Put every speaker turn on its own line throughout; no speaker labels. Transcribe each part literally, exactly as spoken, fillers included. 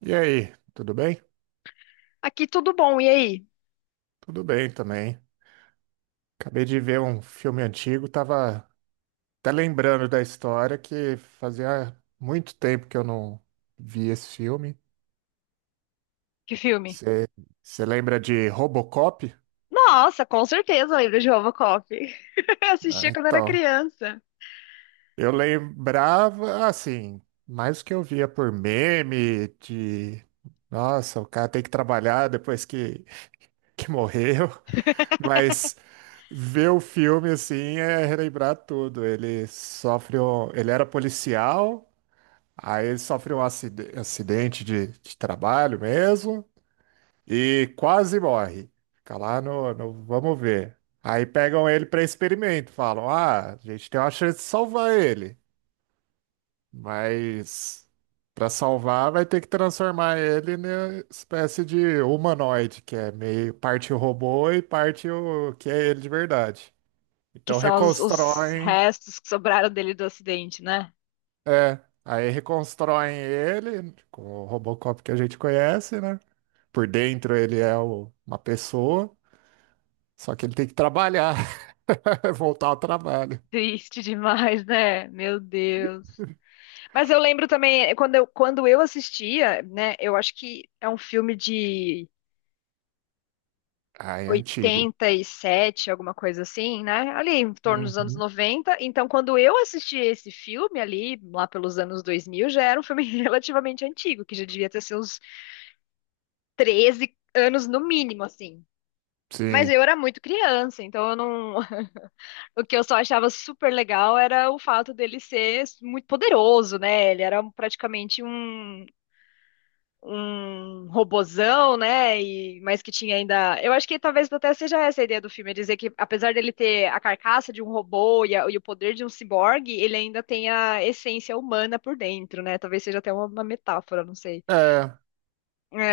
E aí, tudo bem?
Aqui tudo bom, e aí?
Tudo bem também. Acabei de ver um filme antigo, tava até lembrando da história que fazia muito tempo que eu não vi esse filme.
Que filme?
Você lembra de Robocop?
Nossa, com certeza lembro de Robocop. Eu
Ah,
assistia quando era
então,
criança.
eu lembrava assim, mais o que eu via por meme, de nossa, o cara tem que trabalhar depois que, que morreu. Mas ver o filme assim é relembrar tudo. Ele sofre um... Ele era policial, aí ele sofre um acide- acidente de, de trabalho mesmo e quase morre. Fica lá no, no... Vamos ver. Aí pegam ele para experimento, falam: Ah, a gente tem uma chance de salvar ele, mas para salvar vai ter que transformar ele numa espécie de humanoide, que é meio parte robô e parte o que é ele de verdade.
Que
Então
são os, os
reconstroem,
restos que sobraram dele do acidente, né?
é, aí reconstroem ele com o Robocop que a gente conhece, né? Por dentro ele é o- uma pessoa, só que ele tem que trabalhar, voltar ao trabalho.
Triste demais, né? Meu Deus. Mas eu lembro também, quando eu, quando eu assistia, né? Eu acho que é um filme de
Ah, é antigo.
oitenta e sete alguma coisa assim, né? Ali em torno dos anos
Uhum.
noventa. Então, quando eu assisti esse filme ali, lá pelos anos dois mil já era um filme relativamente antigo, que já devia ter seus treze anos no mínimo, assim. Mas
Sim.
eu era muito criança, então eu não. O que eu só achava super legal era o fato dele ser muito poderoso, né? Ele era praticamente um um robozão, né? E, mas que tinha ainda. Eu acho que talvez até seja essa a ideia do filme, é dizer que apesar dele ter a carcaça de um robô e, a- e o poder de um ciborgue, ele ainda tem a essência humana por dentro, né? Talvez seja até uma, uma metáfora, não sei.
É,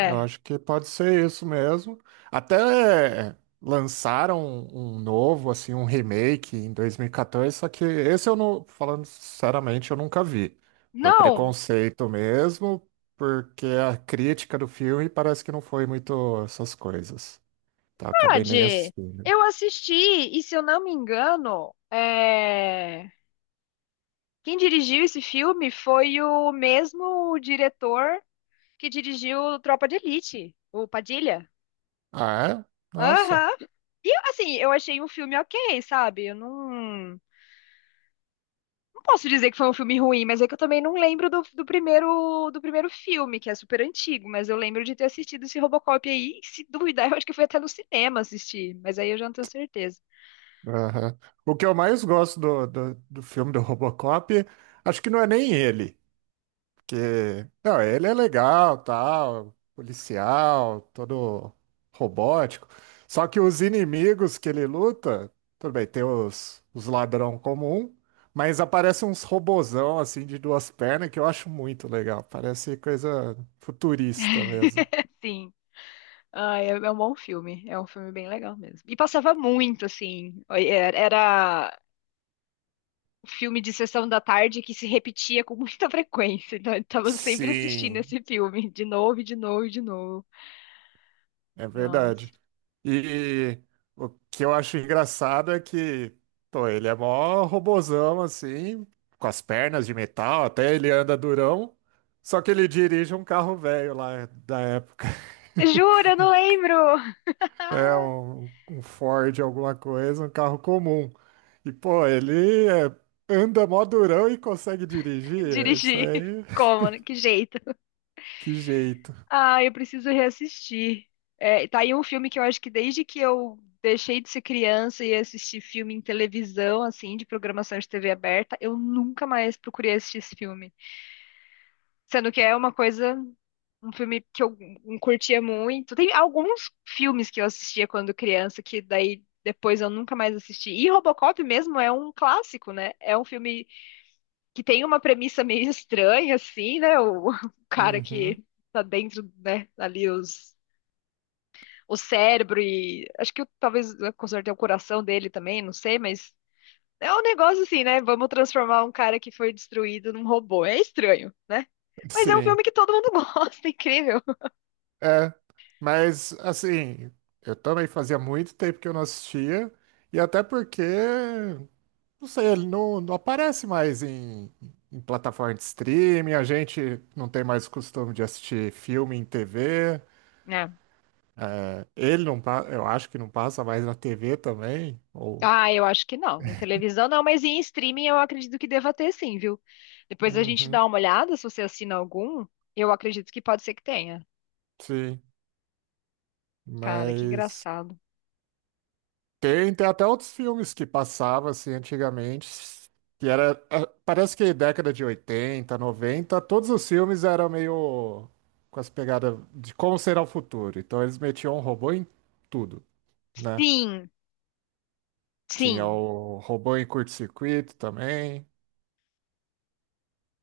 eu acho que pode ser isso mesmo. Até lançaram um, um novo, assim, um remake em dois mil e quatorze, só que esse eu não, falando sinceramente, eu nunca vi. Por
Não,
preconceito mesmo, porque a crítica do filme parece que não foi muito essas coisas. Tá, acabei nem
verdade.
assistindo.
Eu assisti, e se eu não me engano, é, quem dirigiu esse filme foi o mesmo diretor que dirigiu Tropa de Elite, o Padilha.
Ah, é? Nossa.
Aham. E assim, eu achei um filme ok, sabe? Eu não, não posso dizer que foi um filme ruim, mas é que eu também não lembro do, do primeiro do primeiro filme, que é super antigo, mas eu lembro de ter assistido esse Robocop aí, e se duvidar, eu acho que foi até no cinema assistir, mas aí eu já não tenho certeza.
Aham. O que eu mais gosto do, do, do filme do Robocop, acho que não é nem ele. Que, não, ele é legal, tal, policial, todo robótico. Só que os inimigos que ele luta, tudo bem, tem os, os ladrão comum, mas aparecem uns robozão assim de duas pernas que eu acho muito legal. Parece coisa futurista mesmo.
Sim. Ah, é, é um bom filme, é um filme bem legal mesmo. E passava muito, assim, era era um filme de sessão da tarde que se repetia com muita frequência, então eu tava sempre assistindo
Sim,
esse filme, de novo, e de novo, e de novo.
é
Nossa.
verdade. E o que eu acho engraçado é que, pô, ele é mó robozão, assim, com as pernas de metal, até ele anda durão, só que ele dirige um carro velho lá da época.
Juro, eu não lembro.
Um É
Ah,
um, um Ford, alguma coisa, um carro comum. E, pô, ele é, anda mó durão e consegue dirigir. É isso
dirigi.
aí.
Como? Né? Que jeito?
Que jeito.
Ah, eu preciso reassistir. É, tá aí um filme que eu acho que desde que eu deixei de ser criança e assisti filme em televisão, assim, de programação de T V aberta, eu nunca mais procurei assistir esse filme. Sendo que é uma coisa, um filme que eu hum, curtia muito. Tem alguns filmes que eu assistia quando criança que daí depois eu nunca mais assisti. E Robocop mesmo é um clássico, né? É um filme que tem uma premissa meio estranha, assim, né? O, o cara
Uhum.
que tá dentro, né, ali os, o cérebro e acho que talvez com certeza o coração dele também, não sei, mas é um negócio assim, né? Vamos transformar um cara que foi destruído num robô. É estranho, né? Mas é um
Sim.
filme que todo mundo gosta, incrível.
É, mas assim, eu também fazia muito tempo que eu não assistia, e até porque, não sei, ele não, não aparece mais em, em plataforma de streaming, a gente não tem mais o costume de assistir filme em tê vê,
É.
ele não, pa- eu acho que não passa mais na tê vê também, ou...
Ah, eu acho que não. Em televisão não, mas em streaming eu acredito que deva ter sim, viu? Depois a gente
Uhum,
dá uma olhada, se você assina algum, eu acredito que pode ser que tenha.
sim,
Cara, que
mas
engraçado.
tem, tem até outros filmes que passavam assim antigamente, que era, ah, parece que década de oitenta, noventa, todos os filmes eram meio com as pegadas de como será o futuro. Então eles metiam um robô em tudo, né?
Sim,
Tinha
sim.
o robô em curto-circuito também,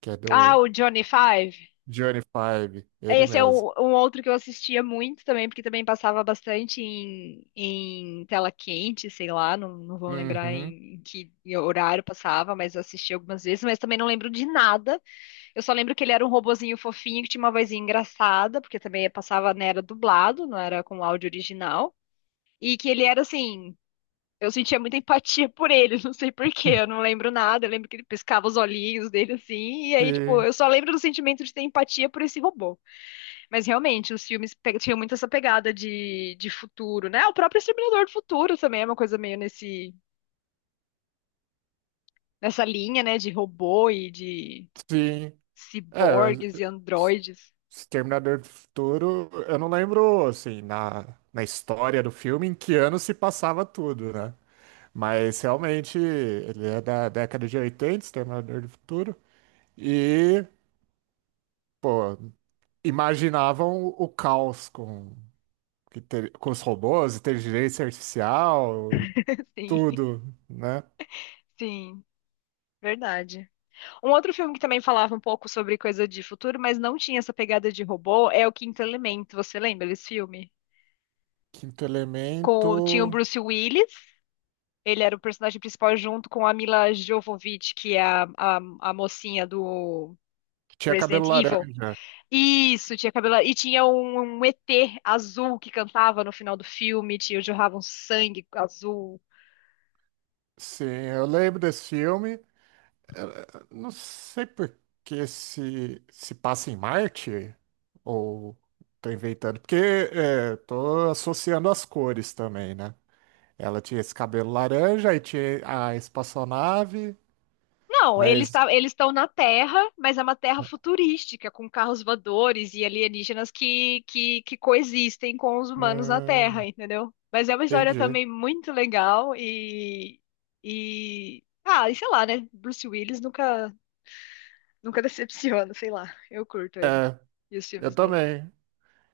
que é
Ah,
do
o Johnny Five.
Johnny Five, ele
Esse é
mesmo.
um, um outro que eu assistia muito também, porque também passava bastante em, em tela quente, sei lá, não, não vou lembrar
Uhum.
em, em que horário passava, mas eu assisti algumas vezes, mas também não lembro de nada. Eu só lembro que ele era um robozinho fofinho que tinha uma vozinha engraçada, porque também passava, né, era dublado, não era com áudio original. E que ele era assim, eu sentia muita empatia por ele, não sei por quê, eu não lembro nada, eu lembro que ele piscava os olhinhos dele assim, e aí, tipo,
Sim,
eu só lembro do sentimento de ter empatia por esse robô. Mas realmente, os filmes pe- tinham muito essa pegada de, de futuro, né? O próprio Exterminador do Futuro também é uma coisa meio nesse, nessa linha, né, de robô e de
sim.
ciborgues
É,
e
S-
androides.
Exterminador do Futuro, eu não lembro, assim, na, na história do filme em que ano se passava tudo, né? Mas realmente ele é da década de oitenta, Exterminador do Futuro, e, pô, imaginavam o caos com, que ter- com os robôs, inteligência artificial,
Sim,
tudo, né?
sim, verdade. Um outro filme que também falava um pouco sobre coisa de futuro, mas não tinha essa pegada de robô, é o Quinto Elemento, você lembra desse filme?
Quinto
Com tinha o
Elemento,
Bruce Willis, ele era o personagem principal junto com a Mila Jovovich, que é a, a, a mocinha do
que tinha cabelo
Resident Evil.
laranja.
Isso, tinha cabelo. E tinha um, um E T azul que cantava no final do filme, tinha jorrava um sangue azul.
Sim, eu lembro desse filme. Eh, não sei por que se, se passa em Marte, ou tô inventando, porque eh, tô associando as cores também, né? Ela tinha esse cabelo laranja, e tinha a espaçonave,
Não, eles
mas
tá, eles estão na Terra, mas é uma Terra futurística, com carros voadores e alienígenas que, que, que coexistem com os humanos na Terra,
hum,
entendeu? Mas é uma história
entendi.
também muito legal e, e ah, e sei lá, né? Bruce Willis nunca nunca decepciona, sei lá. Eu curto ele e os
Eu
filmes dele.
também.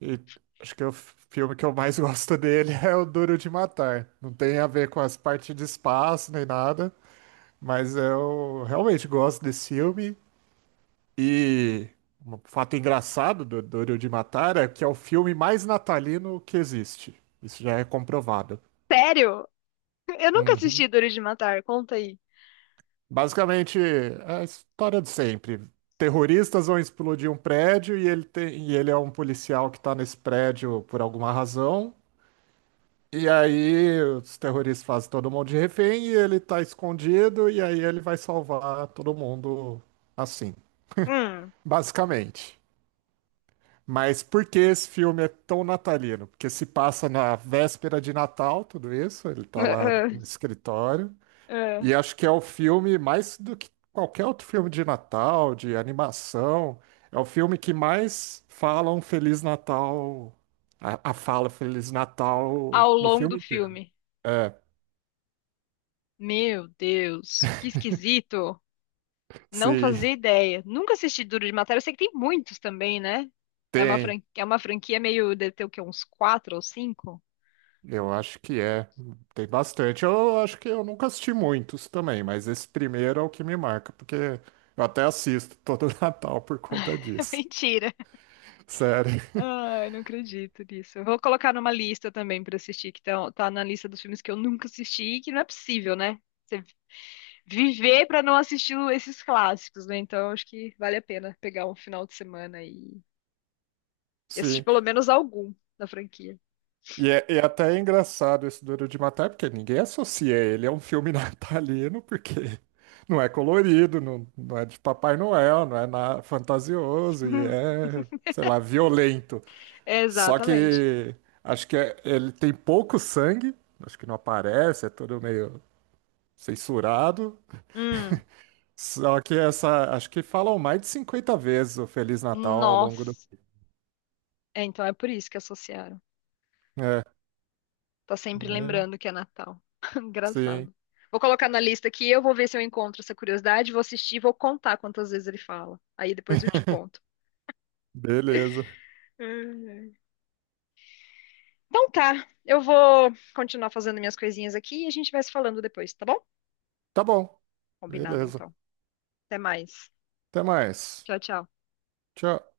E acho que o filme que eu mais gosto dele é o Duro de Matar. Não tem a ver com as partes de espaço nem nada, mas eu realmente gosto desse filme. E um fato engraçado do Doro de Matar é que é o filme mais natalino que existe. Isso já é comprovado.
Sério? Eu nunca
Uhum.
assisti Duro de Matar. Conta aí.
Basicamente, é a história de sempre. Terroristas vão explodir um prédio e ele tem, e ele é um policial que está nesse prédio por alguma razão. E aí os terroristas fazem todo mundo de refém e ele está escondido e aí ele vai salvar todo mundo assim,
Hum.
basicamente. Mas por que esse filme é tão natalino? Porque se passa na véspera de Natal, tudo isso, ele tá lá no escritório. E acho que é o filme, mais do que qualquer outro filme de Natal, de animação, é o filme que mais fala um Feliz Natal, a, a fala Feliz Natal
Ao
no
longo
filme
do
inteiro.
filme.
É,
Meu Deus, que esquisito. Não
sim,
fazia ideia. Nunca assisti Duro de Matar. Eu sei que tem muitos também, né? É uma
tem.
franquia, é uma franquia meio de ter o quê? Uns quatro ou cinco?
Eu acho que é. Tem bastante. Eu acho que eu nunca assisti muitos também, mas esse primeiro é o que me marca, porque eu até assisto todo Natal por conta disso.
Mentira.
Sério.
Ai, não acredito nisso. Eu vou colocar numa lista também pra assistir, que tá, tá na lista dos filmes que eu nunca assisti e que não é possível, né? Você viver pra não assistir o- esses clássicos, né? Então acho que vale a pena pegar um final de semana e e assistir
Sim.
pelo menos algum da franquia.
E é, e até é engraçado esse Duro de Matar, porque ninguém associa ele a um filme natalino, porque não é colorido, não, não é de Papai Noel, não é na, fantasioso e é, sei lá, violento. Só
Exatamente.
que acho que é- ele tem pouco sangue, acho que não aparece, é tudo meio censurado.
Hum,
Só que essa, acho que falam mais de cinquenta vezes o Feliz Natal ao longo do.
nossa. É, então é por isso que associaram.
É,
Tá sempre
mas-
lembrando que é Natal.
sim.
Engraçado. Vou colocar na lista aqui, eu vou ver se eu encontro essa curiosidade, vou assistir, vou contar quantas vezes ele fala. Aí depois eu te conto.
Beleza.
Hum. Então tá, eu vou continuar fazendo minhas coisinhas aqui e a gente vai se falando depois, tá bom?
Tá bom.
Combinado
Beleza.
então. Até mais.
Até mais.
Tchau, tchau.
Tchau.